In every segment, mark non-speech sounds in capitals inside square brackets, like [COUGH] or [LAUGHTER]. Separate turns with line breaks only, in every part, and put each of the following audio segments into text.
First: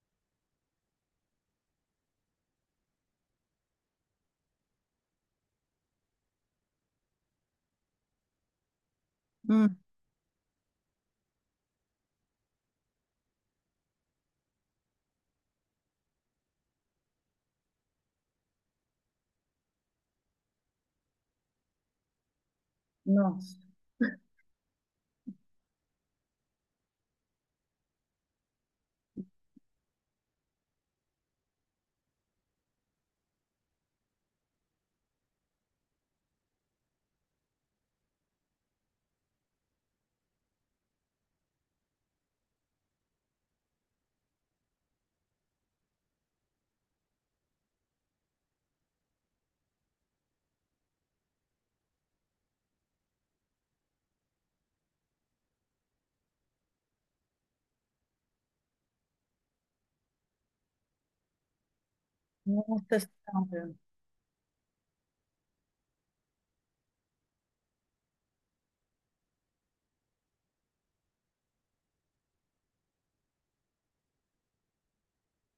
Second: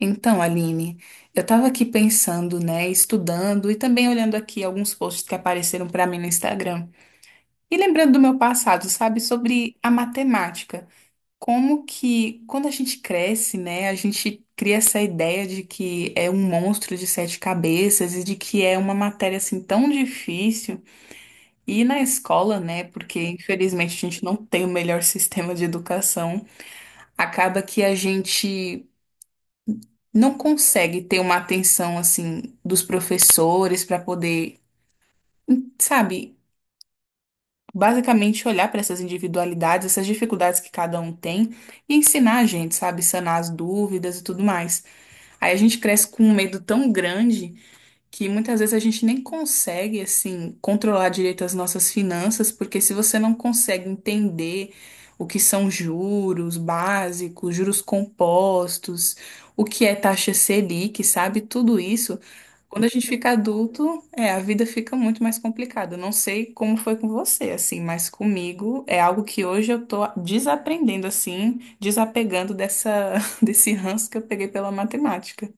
Então, Aline, eu estava aqui pensando, né, estudando e também olhando aqui alguns posts que apareceram para mim no Instagram. E lembrando do meu passado, sabe,
Hum.
sobre a matemática. Como que, quando a gente cresce, né, a gente cria essa ideia de que é um monstro de sete cabeças e de que é uma matéria assim tão difícil. E na escola, né, porque
Nossa,
infelizmente a gente não tem o melhor [LAUGHS] sistema de educação, acaba que a gente. Não consegue ter uma atenção assim dos professores para poder, sabe, basicamente olhar para essas individualidades, essas dificuldades que cada um tem e ensinar a gente, sabe, sanar as dúvidas e tudo mais. Aí a gente cresce com um medo tão grande que muitas vezes a gente nem consegue assim controlar direito as nossas finanças, porque se você não consegue entender o que são juros básicos, juros compostos, o que é taxa Selic, sabe? Tudo isso, quando a
nossa
gente fica
senhora.
adulto, é, a vida fica muito mais complicada. Eu não sei como foi com você, assim, mas comigo é algo que hoje eu tô desaprendendo assim, desapegando dessa [LAUGHS] desse ranço que eu peguei pela matemática.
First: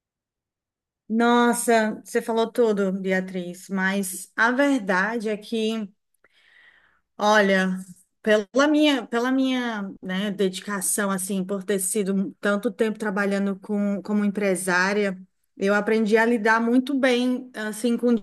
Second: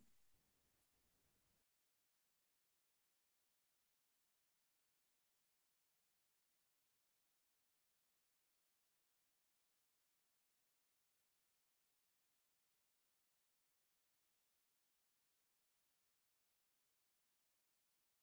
Nossa, você falou tudo, Beatriz, mas a verdade é que, olha, pela minha, né, dedicação, assim, por ter sido tanto tempo trabalhando como empresária, eu aprendi a lidar muito bem, assim, com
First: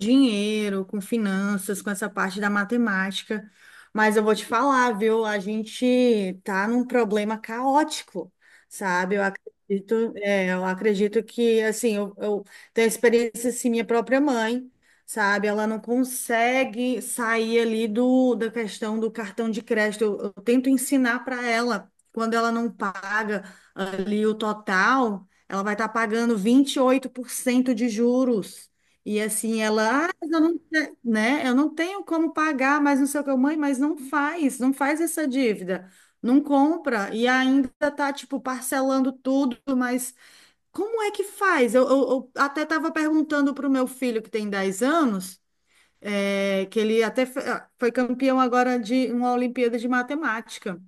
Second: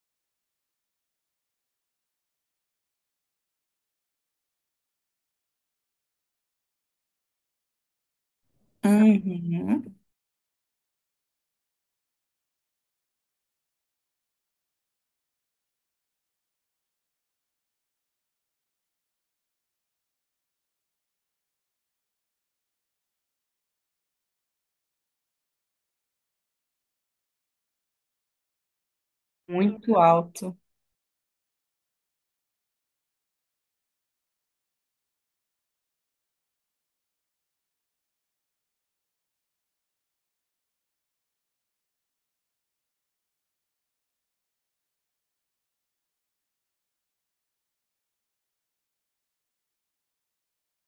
dinheiro, com finanças, com essa parte da matemática. Mas eu vou te falar, viu? A gente tá num problema caótico, sabe? Eu
Uhum,
acredito, é, eu acredito que, assim, eu tenho experiência, assim, minha própria mãe, sabe? Ela não consegue sair ali da questão do cartão de crédito. Eu tento ensinar para ela, quando ela não paga ali o total, ela vai estar pagando 28% de juros. E assim,
muito
ela, ah, mas eu
alto.
não, né? Eu não tenho como pagar, mas não sei o que, mãe, mas não faz, não faz essa dívida. Não compra e ainda tá, tipo, parcelando tudo, mas como é que faz? Eu até estava perguntando para o meu filho, que tem 10 anos, é, que ele até foi campeão agora de uma Olimpíada de Matemática,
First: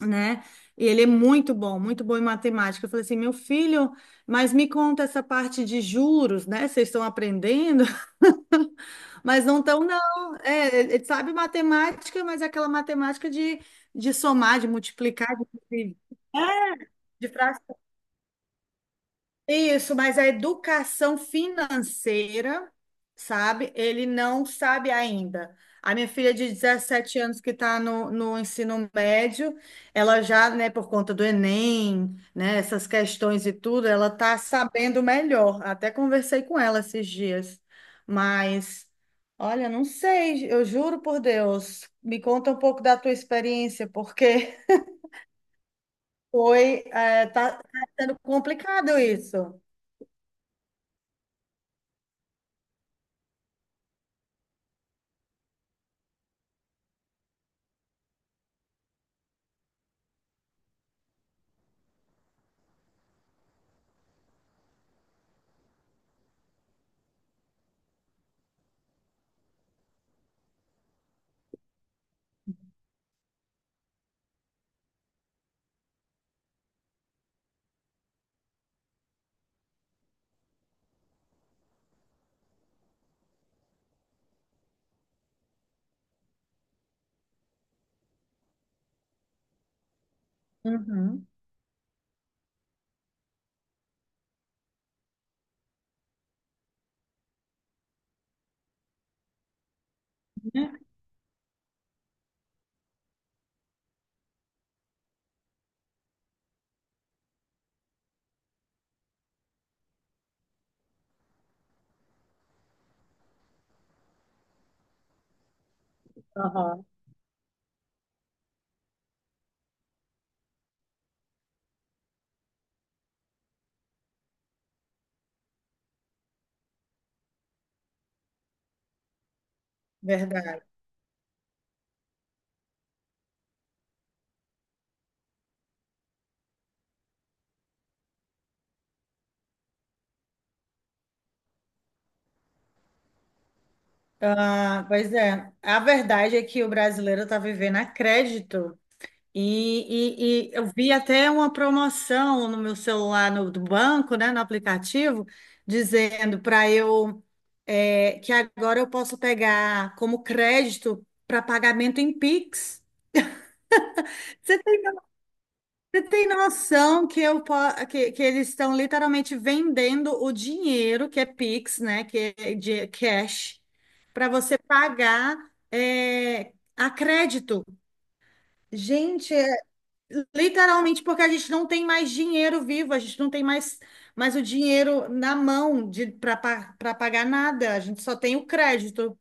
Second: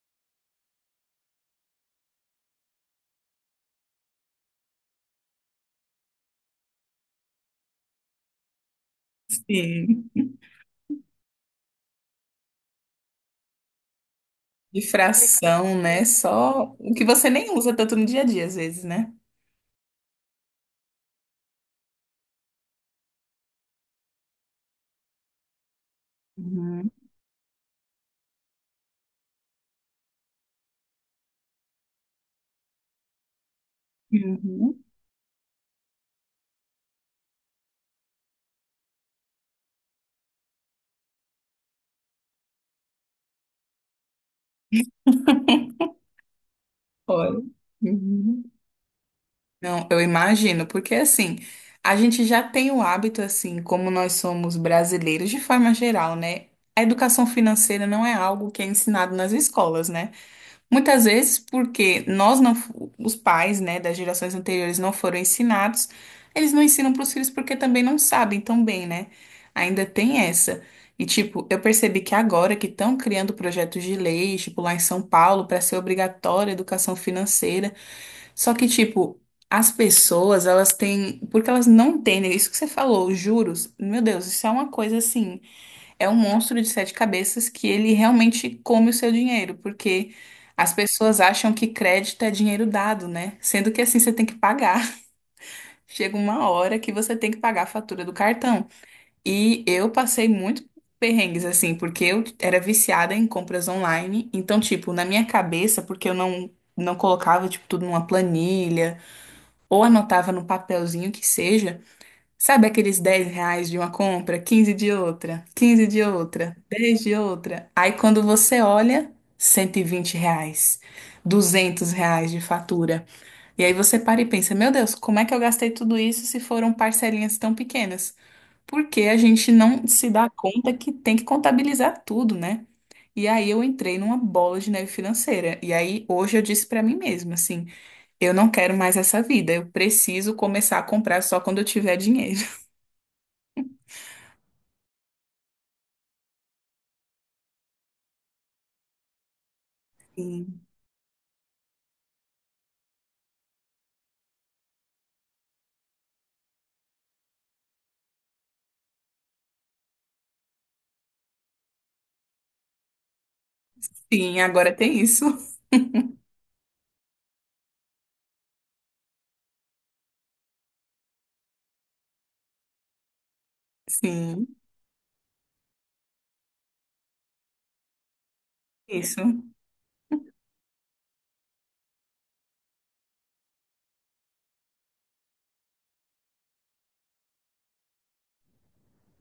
né? E ele é muito bom em matemática. Eu falei assim, meu filho, mas me conta essa parte de juros, né? Vocês estão aprendendo, [LAUGHS] mas não estão,
Sim,
não. É, ele sabe matemática, mas é aquela matemática de somar, de
de
multiplicar,
fração,
de,
né? Só o que
de
você nem usa tanto no dia a dia, às vezes, né?
Isso, mas a educação financeira, sabe? Ele não sabe ainda. A minha filha de
Uhum.
17 anos que está no ensino médio, ela já, né, por conta do Enem, né, essas questões e tudo, ela está
Uhum.
sabendo melhor. Até conversei com ela esses dias. Mas, olha, não sei, eu juro por Deus. Me conta um pouco da tua experiência, porque [LAUGHS] foi, é,
Olha.
tá, tá sendo
Uhum.
complicado isso.
Não, eu imagino, porque assim, a gente já tem o hábito, assim, como nós somos brasileiros, de forma geral, né? A educação financeira não é algo que é ensinado nas escolas, né? Muitas vezes porque nós não, fu- os pais, né, das gerações anteriores não foram ensinados, eles não ensinam para os filhos porque também não sabem tão bem, né? Ainda tem essa. E tipo, eu percebi que agora que estão criando projetos de lei, tipo lá em São Paulo, para ser obrigatória a educação financeira, só que tipo, as pessoas, elas têm, porque elas não entendem, isso que você falou, os juros, meu Deus, isso é uma coisa assim é um monstro de sete cabeças que ele realmente come o seu dinheiro, porque as pessoas
Uhum.
acham que crédito é dinheiro dado, né? Sendo que assim você tem que pagar. [LAUGHS] Chega uma hora que você tem que pagar a fatura do cartão. E eu passei muito perrengues assim, porque eu era viciada em compras online, então tipo, na minha cabeça, porque eu não colocava tipo tudo numa planilha ou anotava no papelzinho que seja, sabe aqueles 10 reais de uma compra, 15 de outra, 15 de outra,
Aham,
10 de outra? Aí quando você olha, 120 reais, 200 reais de fatura. E aí você para e pensa, meu Deus, como é que eu gastei tudo isso se foram parcelinhas tão pequenas? Porque a gente não se dá
verdade.
conta que tem que contabilizar tudo, né? E aí eu entrei numa bola de neve financeira. E aí hoje eu disse pra mim mesma, assim, eu não quero mais essa vida, eu preciso começar a comprar só quando eu tiver dinheiro.
Ah, pois é, a verdade é que o brasileiro está vivendo a crédito. E
Sim.
eu vi até uma promoção no meu celular do banco, né, no aplicativo, dizendo para eu, que agora eu posso pegar como crédito para pagamento em Pix.
Sim, agora
[LAUGHS]
tem isso. [LAUGHS]
Tem noção que, que eles estão literalmente vendendo o dinheiro, que é Pix, né? Que é de cash, para
Sim,
você pagar, é, a crédito.
isso,
Gente, é literalmente porque a gente não tem mais dinheiro vivo, a gente não tem mais o dinheiro na mão de para pagar nada, a gente só tem o crédito.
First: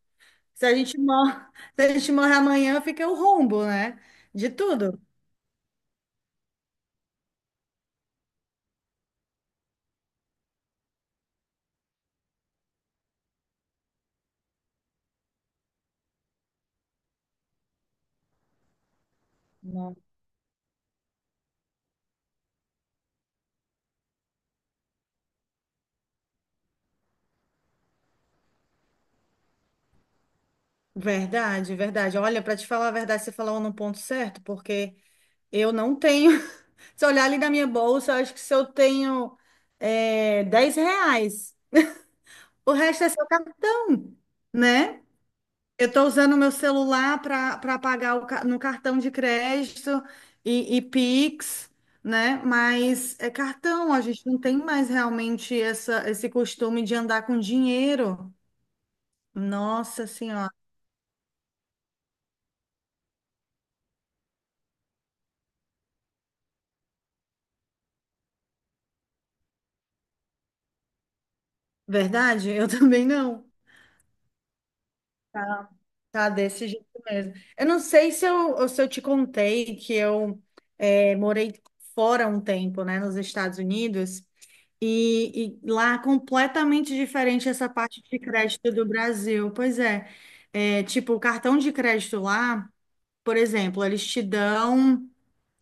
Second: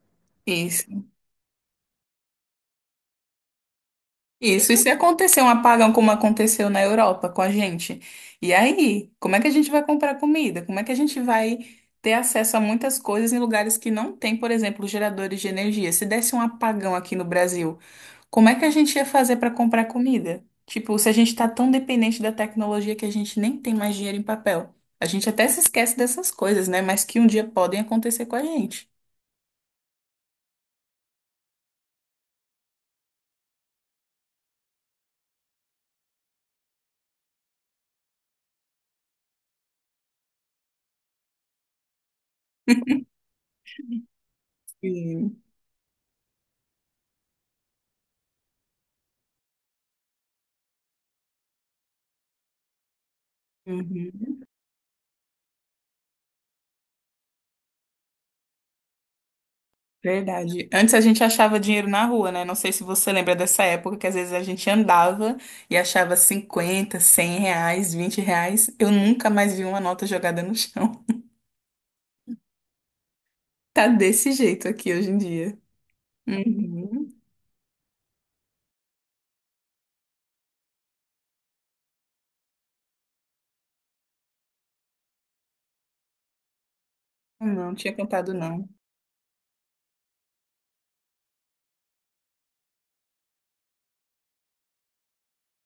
Se a gente
isso,
morre, [LAUGHS] se a gente morre amanhã, fica o rombo, né? De
isso. E se
tudo.
acontecer um apagão como aconteceu na Europa com a gente? E aí, como é que a gente vai comprar comida? Como é que a gente vai ter acesso a muitas coisas em lugares que não tem, por exemplo, geradores de energia? Se desse um apagão aqui no Brasil, como é que a gente ia fazer para comprar comida? Tipo, se a gente está tão dependente da tecnologia que a gente nem tem mais dinheiro em papel. A gente até se esquece dessas coisas, né? Mas que um dia podem acontecer com a gente.
Verdade, verdade. Olha, para te falar a verdade, você falou no ponto certo, porque eu não tenho. [LAUGHS] Se eu olhar ali na minha bolsa, eu acho que se eu tenho, é, 10 reais, o resto é seu cartão, né?
Sim.
Eu estou usando o meu celular para pagar no cartão de crédito e Pix, né? Mas é cartão, a gente
Uhum.
não tem mais realmente essa, esse costume de andar com dinheiro. Nossa Senhora.
Verdade. Antes a gente achava dinheiro na rua, né? Não sei se você lembra dessa época que às vezes a gente andava e achava 50, 100 reais, 20 reais. Eu nunca mais vi uma nota jogada no chão. [LAUGHS]
Verdade? Eu [LAUGHS] também não.
Tá desse jeito aqui hoje em dia.
Tá, tá desse jeito
Uhum.
mesmo. Eu não sei se eu te contei que eu, morei fora um tempo, né, nos Estados Unidos, e lá é completamente diferente essa
Não, tinha
parte de
contado não.
crédito do Brasil. Pois é, é, tipo, o cartão de crédito lá, por exemplo, eles te dão.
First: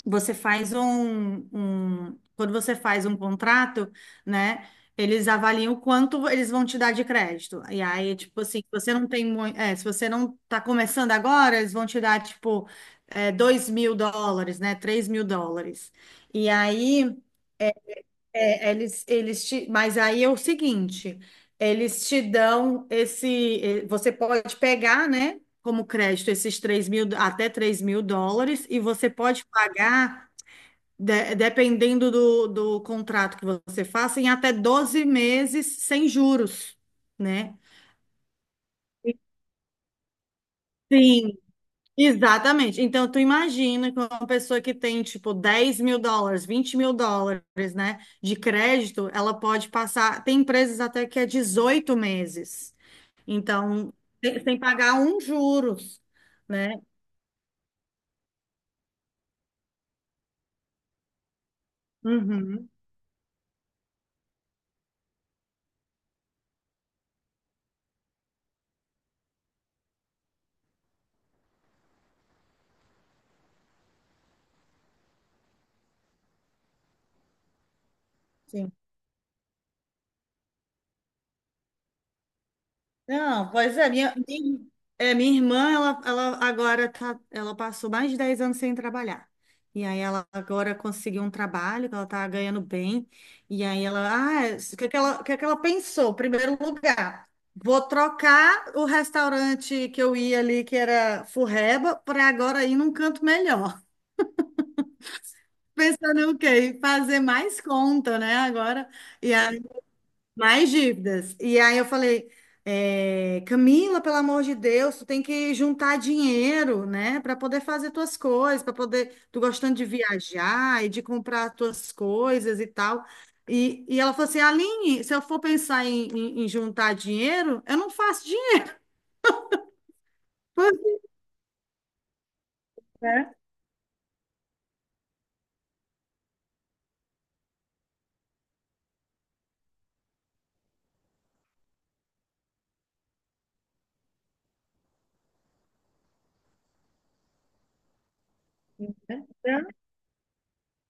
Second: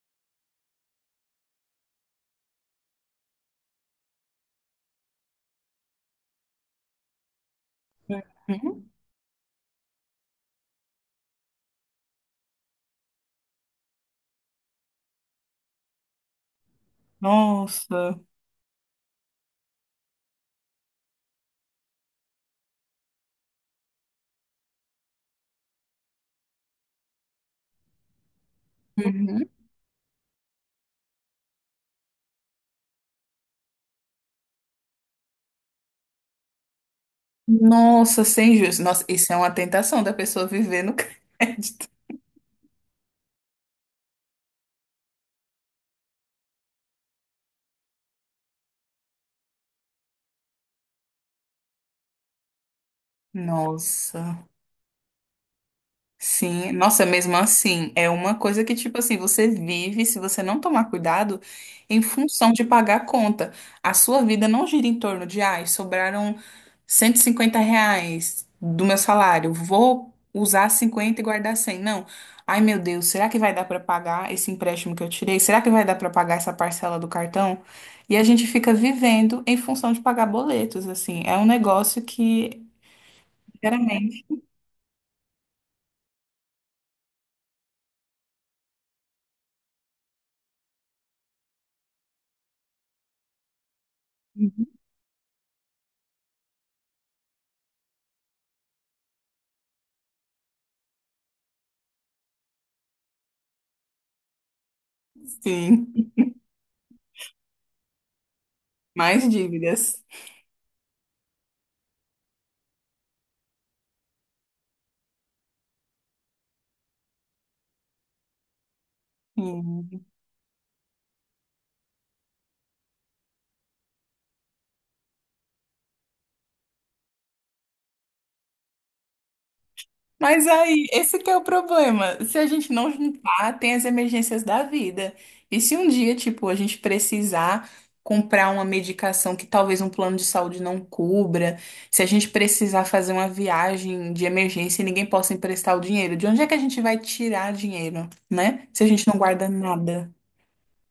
Você faz quando você faz um contrato, né? Eles avaliam o quanto eles vão te dar de crédito. E aí, tipo assim, se
Uhum.
você não tem muito, se você não tá começando agora, eles vão te dar, tipo, 2 mil dólares, né? 3 mil dólares. E aí,
Nossa.
eles te, mas aí é o seguinte, eles te dão esse, você pode pegar, né? Como crédito, esses 3 mil, até 3 mil dólares, e você pode
Uhum.
pagar dependendo do, do contrato que você faça, em até 12 meses sem juros, né?
Nossa, sem juros. Nossa, isso é uma tentação da pessoa viver no [LAUGHS]
Sim,
crédito.
exatamente. Então, tu imagina que uma pessoa que tem, tipo, 10 mil dólares, 20 mil dólares, né, de crédito, ela pode passar. Tem empresas até que é 18 meses. Então, sem
Nossa.
sem pagar um juros,
Sim,
né?
nossa, mesmo assim, é uma coisa que, tipo assim, você vive, se você não tomar cuidado, em função de
Uhum,
pagar a conta. A sua vida não gira em torno de, ai, sobraram 150 reais do meu salário, vou usar 50 e guardar 100. Não. Ai, meu Deus, será que vai dar para pagar esse empréstimo que eu tirei? Será que vai dar para pagar essa parcela do cartão? E a gente fica
sim.
vivendo em função de pagar boletos, assim. É um negócio que,
Não, pois é, minha,
sinceramente,
minha, é, minha irmã, ela agora tá, ela passou mais de 10 anos sem trabalhar. E aí ela agora conseguiu um trabalho, que ela tá ganhando bem. E aí ela,
[LAUGHS]
o que que ela pensou? Primeiro lugar, vou trocar o restaurante que eu ia ali, que era Furreba, para agora ir num canto melhor. [LAUGHS]
sim,
Pensando o quê? Em fazer mais conta, né? Agora.
mais
E
dívidas.
mais dívidas. E aí eu falei, é, Camila, pelo amor de Deus, tu tem que juntar dinheiro, né, para poder fazer tuas coisas, para poder, tu gostando de
Sim.
viajar e de comprar tuas coisas e tal. E ela falou assim, Aline, se eu for pensar em, em juntar dinheiro, eu não faço dinheiro.
Mas aí, esse que é o problema. Se a gente não juntar, tem as emergências da vida. E se um dia, tipo, a gente precisar comprar uma medicação que talvez um plano de saúde não cubra, se a gente precisar fazer uma viagem de emergência e ninguém possa emprestar o dinheiro, de onde é que a gente vai tirar dinheiro, né? Se a gente
[LAUGHS]
não guarda
É.
nada.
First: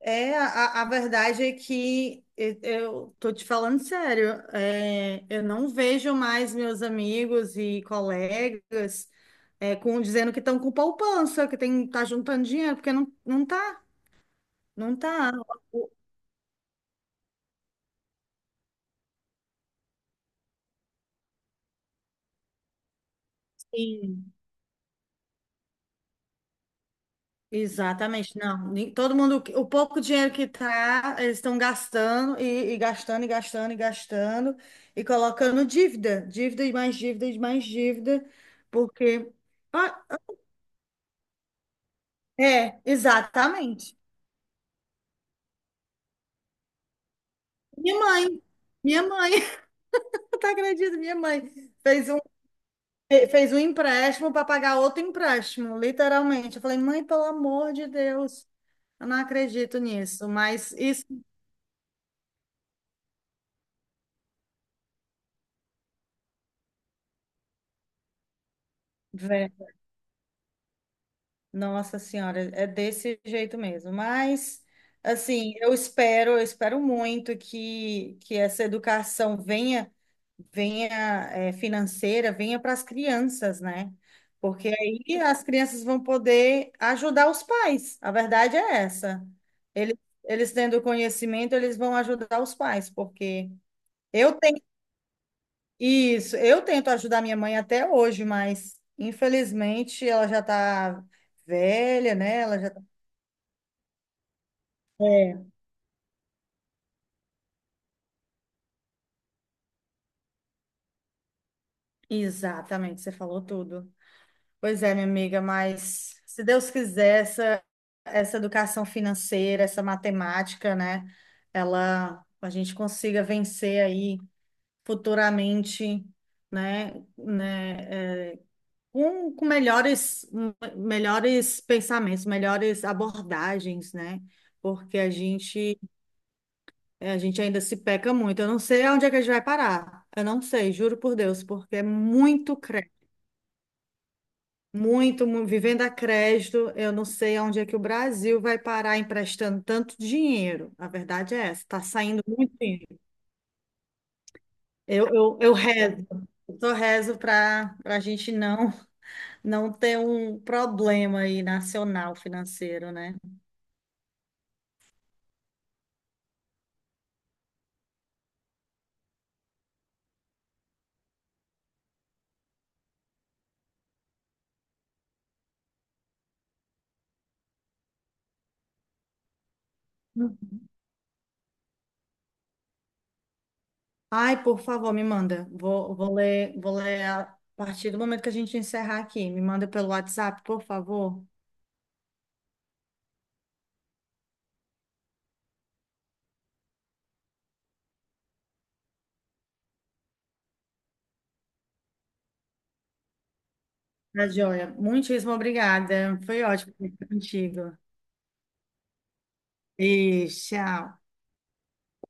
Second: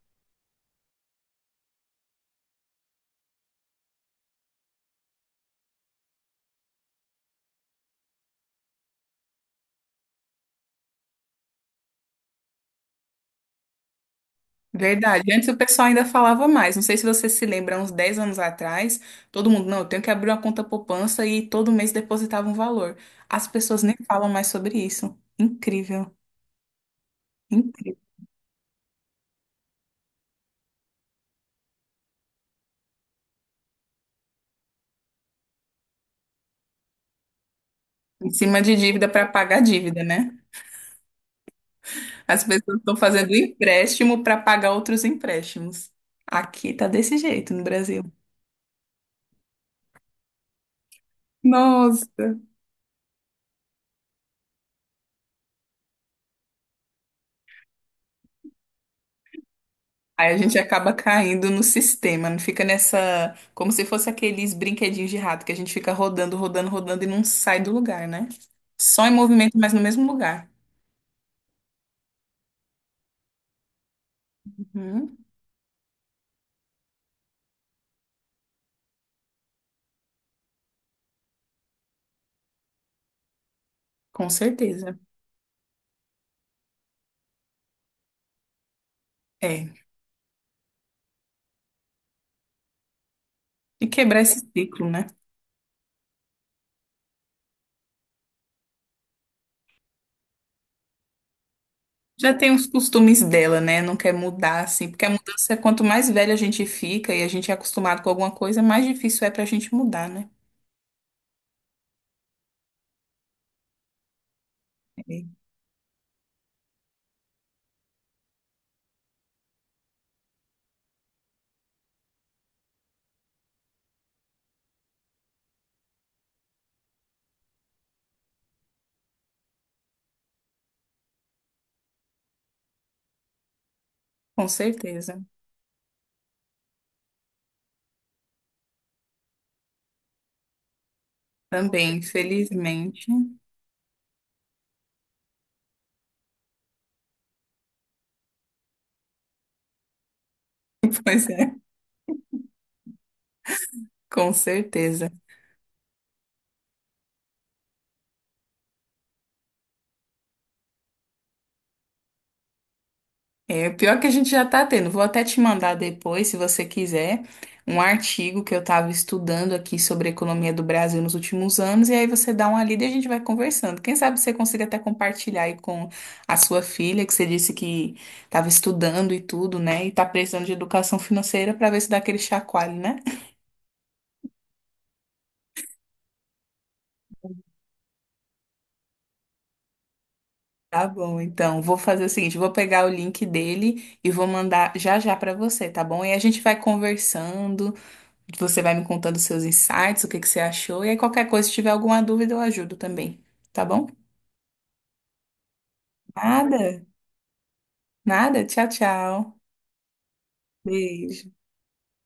É, a verdade é que eu tô te falando sério, é, eu não vejo mais meus amigos e colegas, dizendo que estão com poupança, que tem, tá juntando dinheiro, porque não, não tá, não
Verdade.
tá.
Antes o pessoal
O-
ainda falava mais. Não sei se você se lembra, uns 10 anos atrás, todo mundo, não, eu tenho que abrir uma conta poupança e todo mês depositava um valor. As pessoas nem falam
Sim,
mais sobre isso. Incrível, incrível.
exatamente, não. Todo mundo, o pouco dinheiro que tá, eles estão gastando e gastando e gastando e gastando e colocando dívida, dívida e mais dívida e mais dívida,
Em cima de dívida para
porque...
pagar dívida, né? As pessoas
É,
estão fazendo
exatamente.
empréstimo para pagar outros empréstimos. Aqui tá desse jeito no
Minha
Brasil.
mãe, minha mãe, [LAUGHS] tu acredito, minha mãe fez um,
Nossa.
fez um empréstimo para pagar outro empréstimo, literalmente. Eu falei, mãe, pelo amor de Deus, eu não acredito nisso,
Aí a gente
mas
acaba
isso,
caindo no sistema, não fica nessa. Como se fosse aqueles brinquedinhos de rato que a gente fica rodando, rodando, rodando e não sai do lugar, né? Só em movimento, mas no mesmo lugar.
Nossa Senhora, é desse jeito mesmo. Mas,
Uhum,
assim, eu espero muito que essa educação venha, venha, financeira, venha para as crianças, né?
com
Porque
certeza.
aí as crianças vão poder ajudar os pais. A verdade é essa.
É.
Eles, eles tendo conhecimento, eles vão ajudar os pais, porque
E quebrar
eu
esse
tenho
ciclo, né?
isso, eu tento ajudar minha mãe até hoje, mas infelizmente ela já está velha,
Já
né?
tem
Ela
os
já
costumes dela, né? Não quer mudar, assim. Porque a
é,
mudança, é quanto mais velha a gente fica e a gente é acostumado com alguma coisa, mais difícil é pra gente mudar, né?
exatamente, você falou tudo. Pois é, minha
É,
amiga, mas se Deus quiser, essa educação financeira, essa matemática, né, ela, a gente consiga vencer aí futuramente, né, né, com, melhores, melhores pensamentos, melhores abordagens, né,
com
porque a
certeza.
gente, a gente ainda se peca muito. Eu não sei aonde é que a gente vai parar. Eu não sei, juro por Deus, porque é
Também,
muito
felizmente.
muito, vivendo a crédito, eu não sei aonde é que o Brasil vai parar emprestando tanto dinheiro. A
[LAUGHS] Pois
verdade é
é,
essa, está saindo muito dinheiro.
com
Eu,
certeza.
eu, eu rezo, eu só rezo para a gente não ter um problema aí nacional financeiro, né?
É, pior que a gente já tá tendo. Vou até te mandar depois, se você quiser, um artigo que eu tava estudando aqui sobre a economia do Brasil nos últimos anos, e aí você dá uma lida e a gente vai conversando. Quem sabe você consiga até compartilhar aí com a sua filha, que você disse que tava estudando e tudo, né? E tá precisando de educação financeira pra ver se dá aquele chacoalho, né?
Ai, por favor, me manda. Vou ler a partir do momento que a gente encerrar aqui. Me manda pelo WhatsApp, por
Tá bom,
favor.
então vou fazer o seguinte, vou pegar o link dele e vou mandar já já pra você, tá bom? E a gente vai conversando. Você vai me contando seus insights, o que que você achou, e aí qualquer coisa, se tiver alguma dúvida, eu ajudo também, tá bom?
Tá joia. Muitíssimo obrigada. Foi ótimo
Nada,
conversar contigo.
nada. Tchau, tchau.
E tchau.
Beijo.